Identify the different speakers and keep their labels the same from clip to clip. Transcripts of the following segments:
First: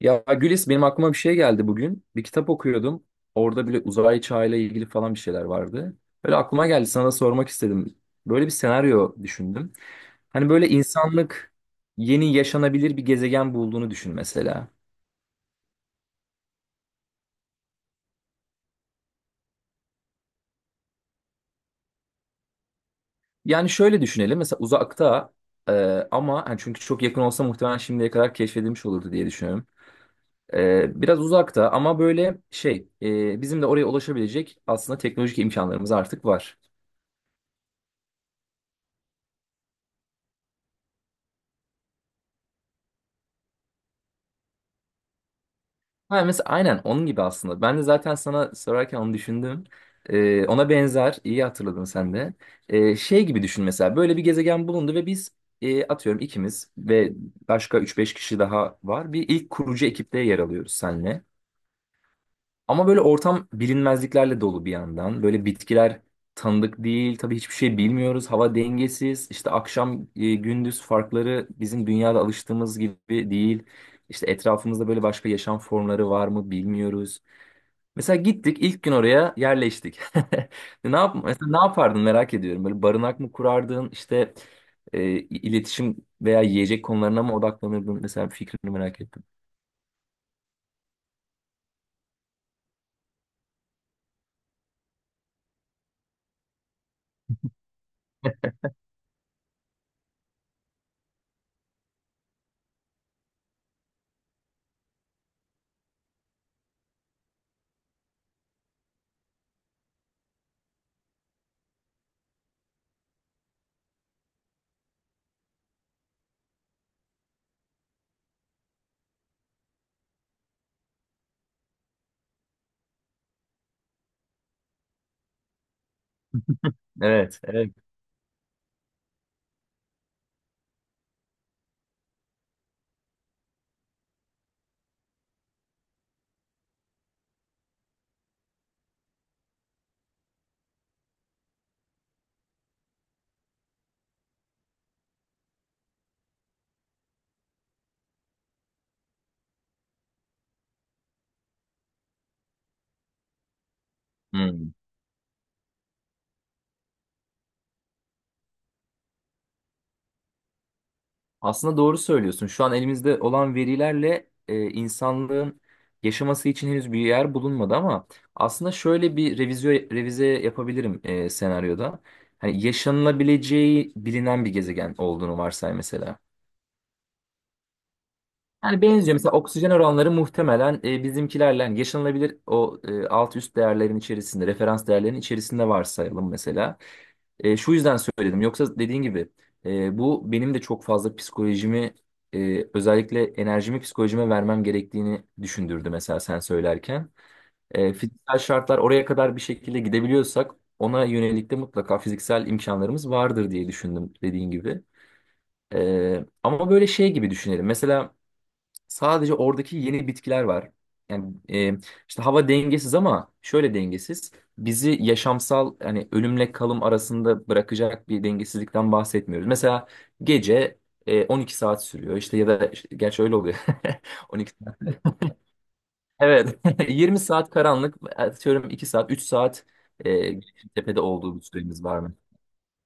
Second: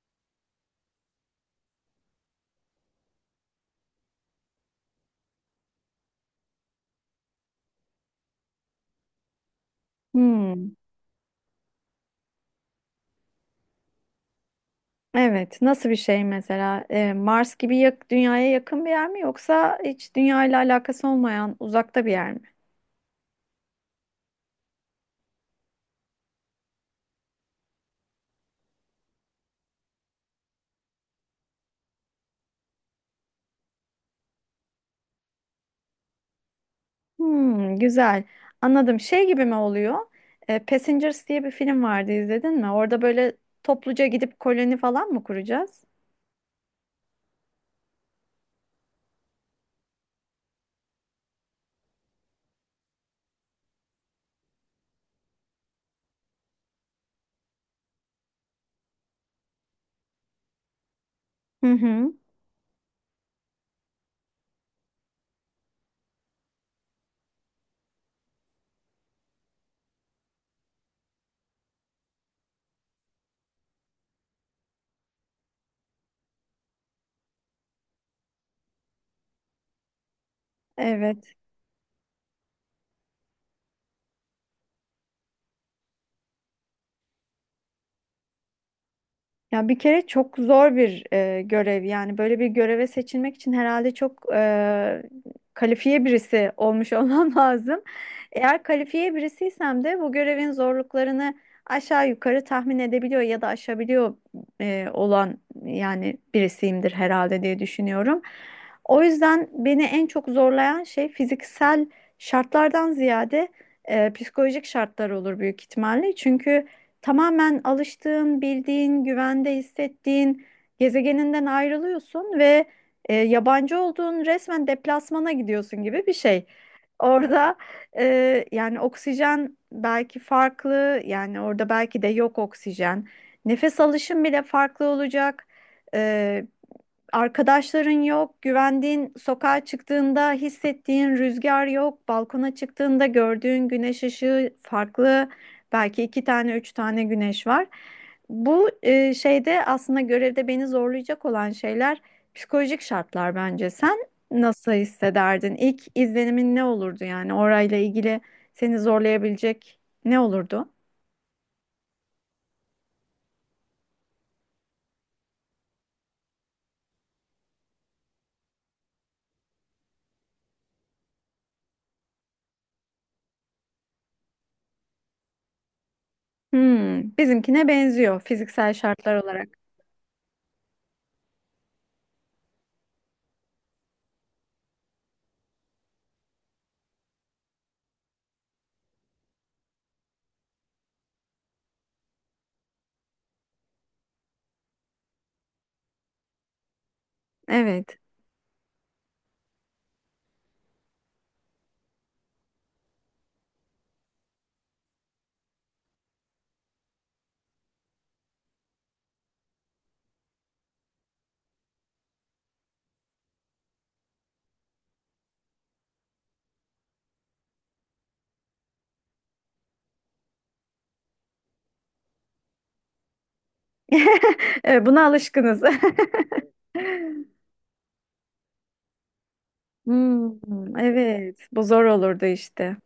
Speaker 1: Ya Gülis benim aklıma bir şey geldi bugün. Bir kitap okuyordum. Orada bile uzay çağıyla ilgili falan bir şeyler vardı. Böyle aklıma geldi sana da sormak istedim. Böyle bir senaryo düşündüm. Hani böyle
Speaker 2: Hmm,
Speaker 1: insanlık yeni yaşanabilir bir gezegen bulduğunu düşün mesela.
Speaker 2: evet. Nasıl bir şey mesela? Mars gibi dünyaya yakın bir yer mi yoksa hiç dünya ile alakası olmayan uzakta bir yer mi?
Speaker 1: Yani şöyle düşünelim mesela uzakta e, ama hani çünkü çok yakın olsa muhtemelen şimdiye kadar keşfedilmiş olurdu diye düşünüyorum. Biraz uzakta ama böyle şey bizim de oraya ulaşabilecek aslında teknolojik imkanlarımız artık var.
Speaker 2: Hmm, güzel. Anladım. Şey gibi mi oluyor? Passengers diye bir film vardı izledin mi? Orada böyle topluca gidip koloni falan mı kuracağız?
Speaker 1: Ha, mesela aynen onun gibi aslında. Ben de zaten sana sorarken onu düşündüm. Ona benzer, iyi hatırladın sen de. Şey gibi düşün mesela böyle bir gezegen bulundu ve biz atıyorum ikimiz ve başka üç beş kişi daha var. Bir ilk kurucu ekipte yer alıyoruz senle.
Speaker 2: Hı hı.
Speaker 1: Ama böyle ortam bilinmezliklerle dolu bir yandan. Böyle bitkiler tanıdık değil. Tabii hiçbir şey bilmiyoruz. Hava dengesiz. İşte akşam gündüz farkları bizim dünyada alıştığımız gibi değil. İşte etrafımızda böyle başka yaşam formları var mı bilmiyoruz. Mesela gittik ilk gün oraya yerleştik. Ne yap
Speaker 2: Evet.
Speaker 1: mesela ne yapardın merak ediyorum. Böyle barınak mı kurardın? İşte e, iletişim veya yiyecek konularına mı odaklanırdın? Mesela fikrini merak ettim.
Speaker 2: Ya bir kere çok zor bir görev, yani böyle bir göreve seçilmek için herhalde çok kalifiye birisi olmuş olmam lazım. Eğer kalifiye birisiysem de bu görevin zorluklarını aşağı yukarı tahmin edebiliyor ya da aşabiliyor olan yani birisiyimdir herhalde diye düşünüyorum. O yüzden beni en çok zorlayan şey fiziksel şartlardan ziyade psikolojik şartlar olur büyük ihtimalle. Çünkü tamamen alıştığın, bildiğin, güvende hissettiğin gezegeninden ayrılıyorsun ve yabancı olduğun, resmen deplasmana gidiyorsun gibi bir şey.
Speaker 1: Evet,
Speaker 2: Orada
Speaker 1: evet.
Speaker 2: yani oksijen belki farklı, yani orada belki de yok oksijen. Nefes alışın bile farklı olacak. E, Arkadaşların yok, güvendiğin sokağa çıktığında hissettiğin rüzgar yok, balkona çıktığında gördüğün güneş ışığı farklı, belki iki tane, üç tane güneş var. Bu e, şeyde aslında görevde beni zorlayacak olan şeyler psikolojik şartlar bence. Sen
Speaker 1: Hmm.
Speaker 2: nasıl hissederdin? İlk izlenimin ne olurdu yani orayla ilgili seni zorlayabilecek ne olurdu?
Speaker 1: Aslında doğru söylüyorsun. Şu an elimizde olan verilerle insanlığın yaşaması için henüz bir yer bulunmadı ama aslında şöyle bir revize yapabilirim senaryoda. Hani yaşanılabileceği bilinen bir gezegen olduğunu varsay mesela.
Speaker 2: Hmm, bizimkine benziyor fiziksel
Speaker 1: Yani benziyor.
Speaker 2: şartlar
Speaker 1: Mesela
Speaker 2: olarak.
Speaker 1: oksijen oranları muhtemelen bizimkilerle yani yaşanılabilir o alt üst değerlerin içerisinde, referans değerlerin içerisinde varsayalım mesela. Şu yüzden söyledim. Yoksa dediğin gibi bu benim de çok fazla psikolojimi özellikle enerjimi psikolojime vermem gerektiğini düşündürdü mesela sen söylerken.
Speaker 2: Evet.
Speaker 1: Fiziksel şartlar oraya kadar bir şekilde gidebiliyorsak ona yönelik de mutlaka fiziksel imkanlarımız vardır diye düşündüm dediğin gibi. Ama böyle şey gibi düşünelim. Mesela sadece oradaki yeni bitkiler var. Yani işte hava dengesiz ama şöyle dengesiz. Bizi yaşamsal hani ölümle kalım arasında bırakacak bir dengesizlikten bahsetmiyoruz. Mesela gece 12 saat sürüyor işte gerçi öyle oluyor. 12
Speaker 2: Evet,
Speaker 1: saat.
Speaker 2: buna alışkınız.
Speaker 1: Evet. 20 saat karanlık atıyorum 2 saat 3 saat e,
Speaker 2: Hmm,
Speaker 1: tepede olduğu bir
Speaker 2: evet, bu zor
Speaker 1: süremiz var mı?
Speaker 2: olurdu işte.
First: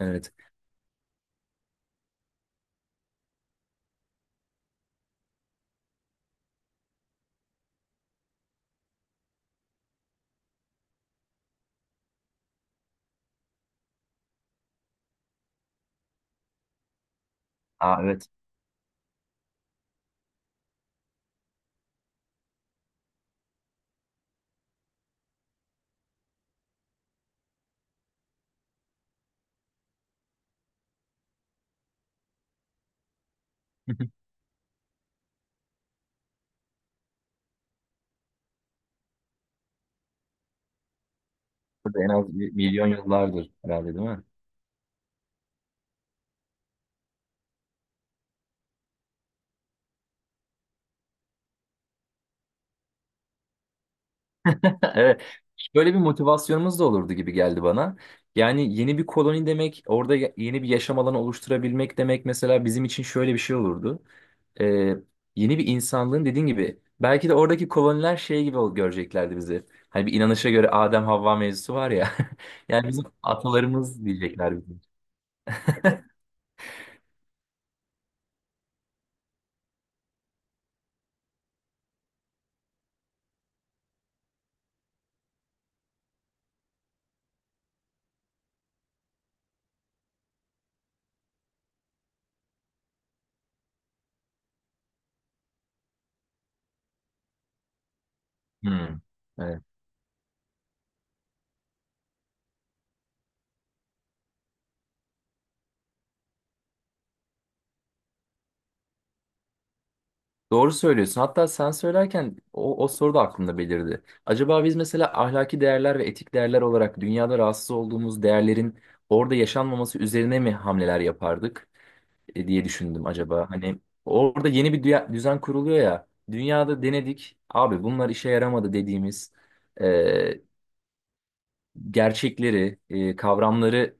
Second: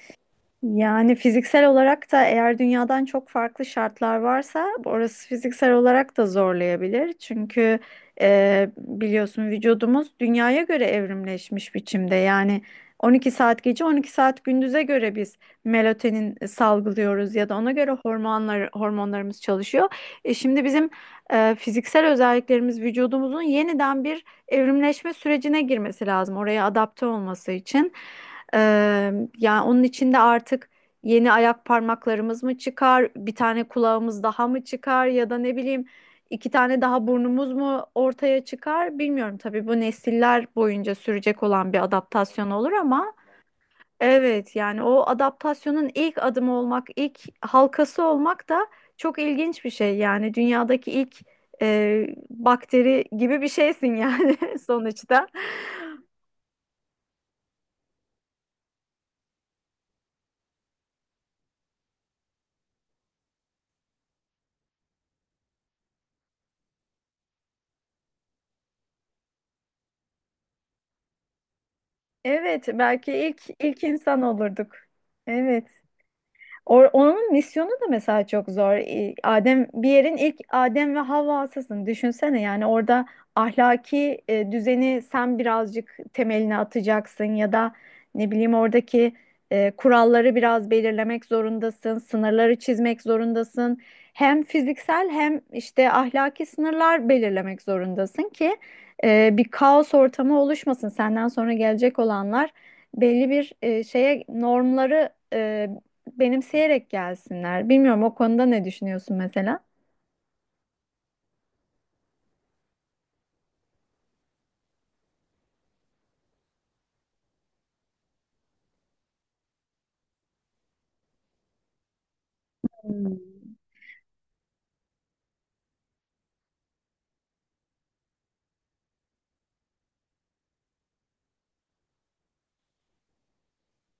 Speaker 1: Evet.
Speaker 2: Yani fiziksel olarak da eğer dünyadan çok farklı şartlar varsa, orası fiziksel olarak da zorlayabilir. Çünkü biliyorsun, vücudumuz dünyaya göre evrimleşmiş biçimde. Yani 12 saat gece 12 saat gündüze göre biz melatonin salgılıyoruz ya da ona göre
Speaker 1: Aa, evet.
Speaker 2: hormonlarımız çalışıyor. E şimdi bizim fiziksel özelliklerimiz, vücudumuzun yeniden bir evrimleşme sürecine girmesi lazım oraya adapte olması için. Ee, Yani onun içinde artık yeni ayak parmaklarımız mı çıkar, bir tane kulağımız daha mı çıkar ya da ne bileyim iki tane daha burnumuz mu ortaya çıkar bilmiyorum. Tabii bu nesiller boyunca sürecek olan bir
Speaker 1: Burada en az
Speaker 2: adaptasyon
Speaker 1: bir
Speaker 2: olur
Speaker 1: milyon
Speaker 2: ama
Speaker 1: yıllardır herhalde değil mi?
Speaker 2: evet, yani o adaptasyonun ilk adımı olmak, ilk halkası olmak da çok ilginç bir şey. Yani dünyadaki ilk bakteri gibi bir şeysin yani
Speaker 1: Evet.
Speaker 2: sonuçta.
Speaker 1: Böyle bir motivasyonumuz da olurdu gibi geldi bana. Yani yeni bir koloni demek, orada yeni bir yaşam alanı oluşturabilmek demek mesela bizim için şöyle bir şey olurdu. Ee, Yeni bir insanlığın dediğin gibi belki de oradaki koloniler şey gibi göreceklerdi bizi. Hani bir inanışa göre Adem Havva mevzusu var ya.
Speaker 2: Evet,
Speaker 1: Yani bizim
Speaker 2: belki ilk
Speaker 1: atalarımız
Speaker 2: insan
Speaker 1: diyecekler
Speaker 2: olurduk.
Speaker 1: bizim.
Speaker 2: Evet. Onun misyonu da mesela çok zor. Adem, bir yerin ilk Adem ve Havva'sısın. Düşünsene yani orada ahlaki düzeni sen birazcık, temelini atacaksın ya da ne bileyim oradaki kuralları biraz belirlemek zorundasın, sınırları çizmek zorundasın. Hem fiziksel hem işte ahlaki sınırlar belirlemek zorundasın ki
Speaker 1: Hmm.
Speaker 2: bir
Speaker 1: Evet.
Speaker 2: kaos ortamı oluşmasın. Senden sonra gelecek olanlar belli bir e, şeye normları e, benimseyerek gelsinler. Bilmiyorum, o konuda ne düşünüyorsun mesela?
Speaker 1: Doğru söylüyorsun. Hatta sen söylerken o soru da aklımda belirdi. Acaba biz mesela ahlaki değerler ve etik değerler olarak dünyada rahatsız olduğumuz değerlerin orada yaşanmaması üzerine mi hamleler yapardık diye düşündüm
Speaker 2: Hmm.
Speaker 1: acaba. Hani orada yeni bir düzen kuruluyor ya. Dünyada denedik. Abi bunlar işe yaramadı dediğimiz e, gerçekleri, kavramları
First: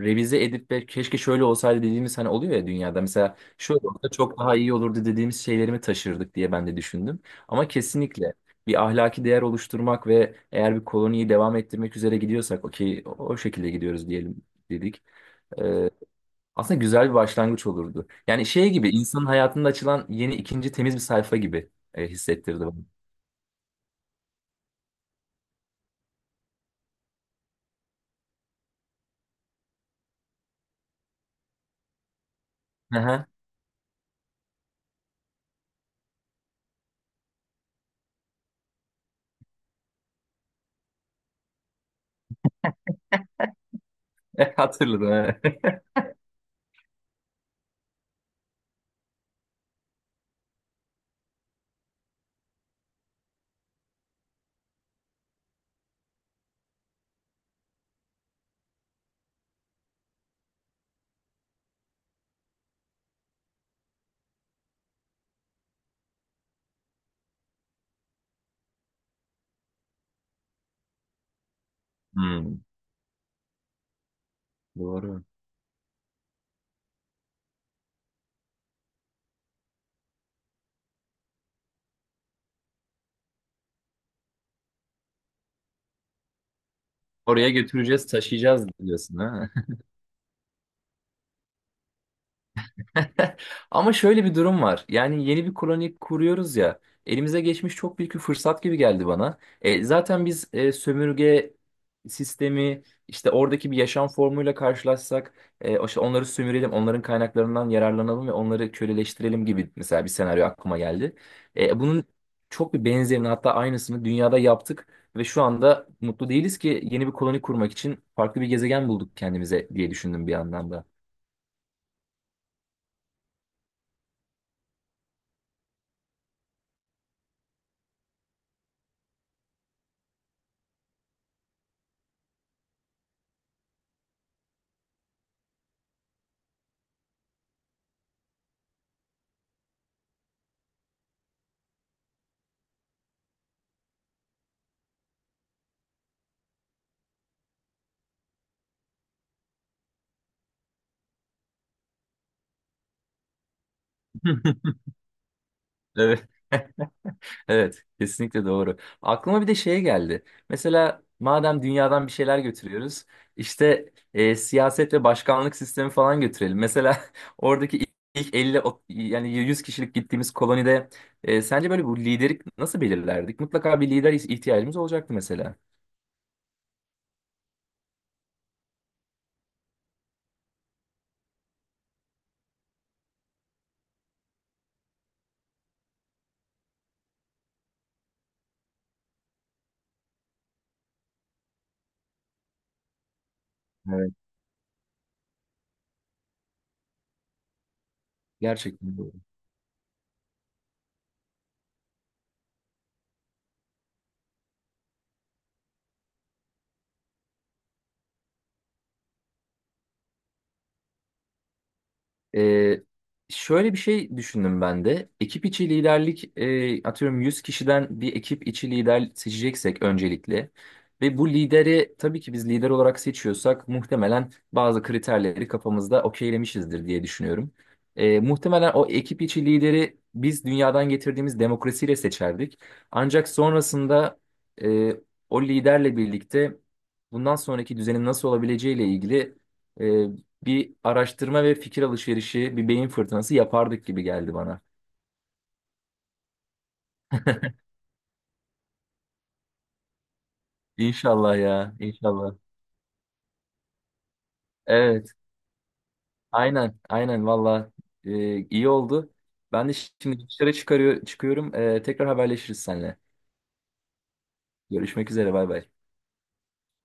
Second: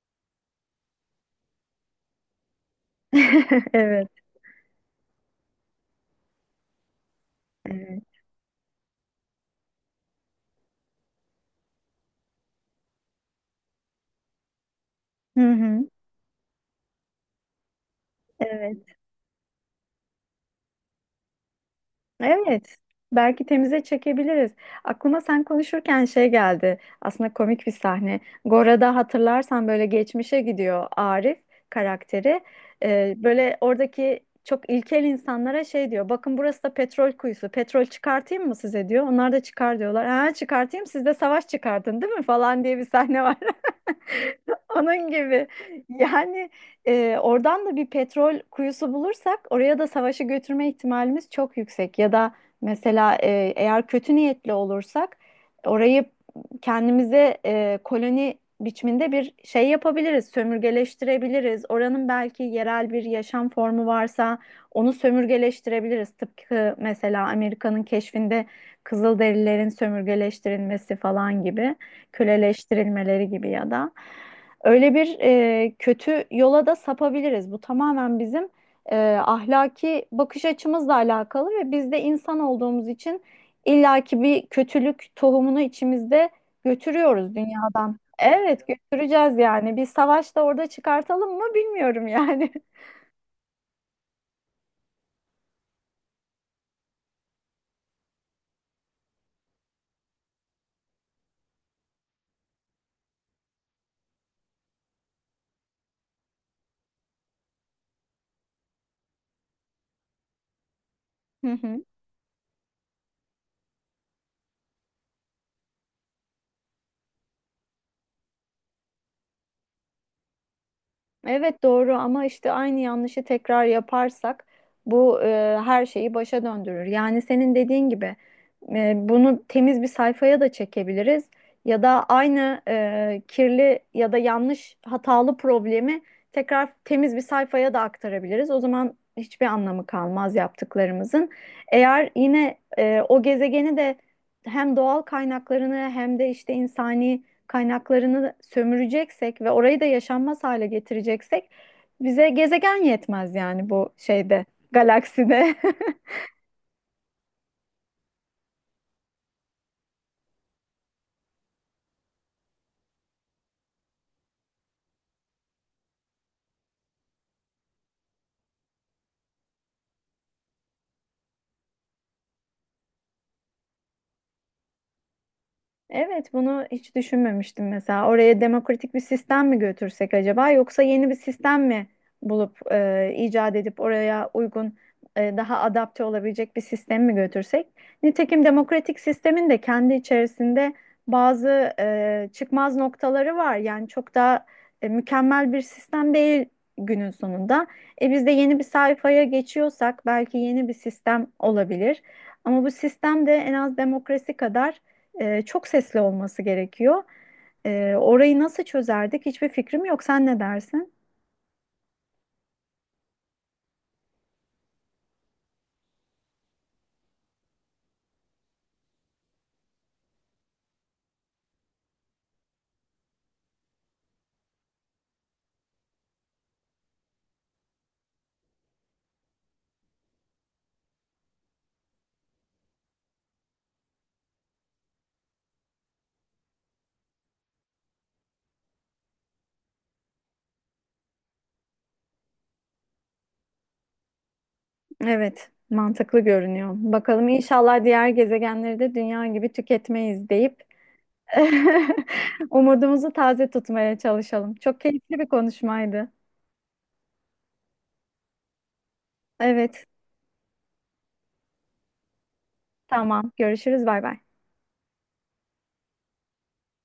Speaker 1: revize edip ve keşke şöyle olsaydı dediğimiz hani oluyor ya dünyada. Mesela şöyle olsa
Speaker 2: Evet.
Speaker 1: çok daha iyi olurdu dediğimiz şeylerimi taşırdık diye ben de düşündüm. Ama
Speaker 2: Evet.
Speaker 1: kesinlikle bir ahlaki değer oluşturmak ve eğer bir koloniyi devam ettirmek üzere gidiyorsak okey o şekilde gidiyoruz diyelim dedik.
Speaker 2: Hı hı.
Speaker 1: E, Aslında güzel bir başlangıç olurdu. Yani şey
Speaker 2: Evet.
Speaker 1: gibi insanın hayatında açılan yeni ikinci temiz bir sayfa gibi hissettirdi bana.
Speaker 2: Evet. Belki temize çekebiliriz. Aklıma sen konuşurken şey geldi. Aslında komik bir sahne. Gora'da hatırlarsan böyle geçmişe gidiyor Arif karakteri.
Speaker 1: Aha,
Speaker 2: Böyle oradaki çok ilkel insanlara şey diyor. Bakın, burası da petrol kuyusu. Petrol çıkartayım mı size diyor. Onlar da çıkar diyorlar. Ha çıkartayım, siz de savaş çıkartın değil mi falan diye bir sahne var. Onun
Speaker 1: hatırladım.
Speaker 2: gibi.
Speaker 1: Evet.
Speaker 2: Yani oradan da bir petrol kuyusu bulursak oraya da savaşı götürme ihtimalimiz çok yüksek. Ya da mesela eğer kötü niyetli olursak orayı kendimize koloni biçiminde bir şey yapabiliriz, sömürgeleştirebiliriz. Oranın belki yerel bir yaşam formu varsa onu sömürgeleştirebiliriz. Tıpkı mesela Amerika'nın keşfinde Kızılderililerin sömürgeleştirilmesi falan gibi,
Speaker 1: Hmm,
Speaker 2: köleleştirilmeleri gibi ya da öyle bir
Speaker 1: doğru.
Speaker 2: kötü yola da sapabiliriz. Bu tamamen bizim e, ahlaki bakış açımızla alakalı ve biz de insan olduğumuz için illaki bir kötülük tohumunu içimizde götürüyoruz
Speaker 1: Oraya
Speaker 2: dünyadan.
Speaker 1: götüreceğiz,
Speaker 2: Evet,
Speaker 1: taşıyacağız diyorsun
Speaker 2: götüreceğiz
Speaker 1: ha.
Speaker 2: yani. Bir savaş da orada çıkartalım mı bilmiyorum yani.
Speaker 1: Ama şöyle bir durum var. Yani yeni bir koloni kuruyoruz ya. Elimize geçmiş çok büyük bir fırsat gibi geldi bana. Zaten biz sömürge sistemi işte oradaki bir yaşam formuyla karşılaşsak işte onları sömürelim, onların kaynaklarından yararlanalım ve onları köleleştirelim gibi mesela bir senaryo aklıma geldi.
Speaker 2: Hı hı.
Speaker 1: Bunun çok bir benzerini hatta aynısını dünyada yaptık ve şu anda mutlu değiliz ki yeni bir koloni kurmak için farklı bir gezegen bulduk kendimize diye düşündüm bir yandan da.
Speaker 2: Evet doğru, ama işte aynı yanlışı tekrar yaparsak bu her şeyi başa döndürür. Yani senin dediğin gibi bunu temiz bir sayfaya da çekebiliriz ya da aynı kirli ya da yanlış hatalı problemi tekrar temiz bir sayfaya da aktarabiliriz. O zaman hiçbir anlamı kalmaz yaptıklarımızın. Eğer yine o gezegeni de hem doğal kaynaklarını hem de işte insani kaynaklarını sömüreceksek ve orayı da yaşanmaz hale getireceksek, bize gezegen yetmez yani bu galakside.
Speaker 1: Evet. Evet, kesinlikle doğru. Aklıma bir de şey geldi. Mesela madem dünyadan bir şeyler götürüyoruz, işte siyaset ve başkanlık sistemi falan götürelim. Mesela oradaki ilk 50 yani 100 kişilik gittiğimiz kolonide sence böyle bu lideri nasıl belirlerdik? Mutlaka bir lider ihtiyacımız olacaktı mesela.
Speaker 2: Evet, bunu hiç düşünmemiştim mesela. Oraya demokratik bir sistem mi götürsek acaba, yoksa yeni bir sistem mi bulup icat edip oraya uygun daha adapte olabilecek bir sistem mi götürsek? Nitekim demokratik sistemin de kendi içerisinde bazı çıkmaz noktaları var. Yani
Speaker 1: Evet.
Speaker 2: çok da mükemmel bir sistem değil günün sonunda. Biz de yeni bir
Speaker 1: Gerçekten.
Speaker 2: sayfaya geçiyorsak belki yeni bir sistem olabilir. Ama bu sistem de en az demokrasi kadar çok sesli olması gerekiyor. Orayı nasıl çözerdik? Hiçbir fikrim yok. Sen ne dersin?
Speaker 1: Ee, Şöyle bir şey düşündüm ben de. Ekip içi liderlik, atıyorum 100 kişiden bir ekip içi lider seçeceksek öncelikle ve bu lideri tabii ki biz lider olarak seçiyorsak muhtemelen bazı kriterleri kafamızda okeylemişizdir diye düşünüyorum. Muhtemelen o ekip içi lideri biz dünyadan getirdiğimiz demokrasiyle seçerdik. Ancak sonrasında e, o liderle birlikte bundan sonraki düzenin nasıl olabileceğiyle ilgili bir araştırma ve fikir alışverişi, bir beyin fırtınası yapardık gibi geldi bana.
Speaker 2: Evet, mantıklı görünüyor. Bakalım, inşallah diğer gezegenleri de dünya gibi tüketmeyiz deyip
Speaker 1: İnşallah ya, inşallah.
Speaker 2: umudumuzu taze tutmaya çalışalım. Çok
Speaker 1: Evet,
Speaker 2: keyifli bir konuşmaydı.
Speaker 1: aynen, aynen valla iyi oldu. Ben de
Speaker 2: Evet,
Speaker 1: şimdi dışarı çıkıyorum. Tekrar haberleşiriz seninle.
Speaker 2: tamam. Görüşürüz. Bay bay.
Speaker 1: Görüşmek üzere, bay bay.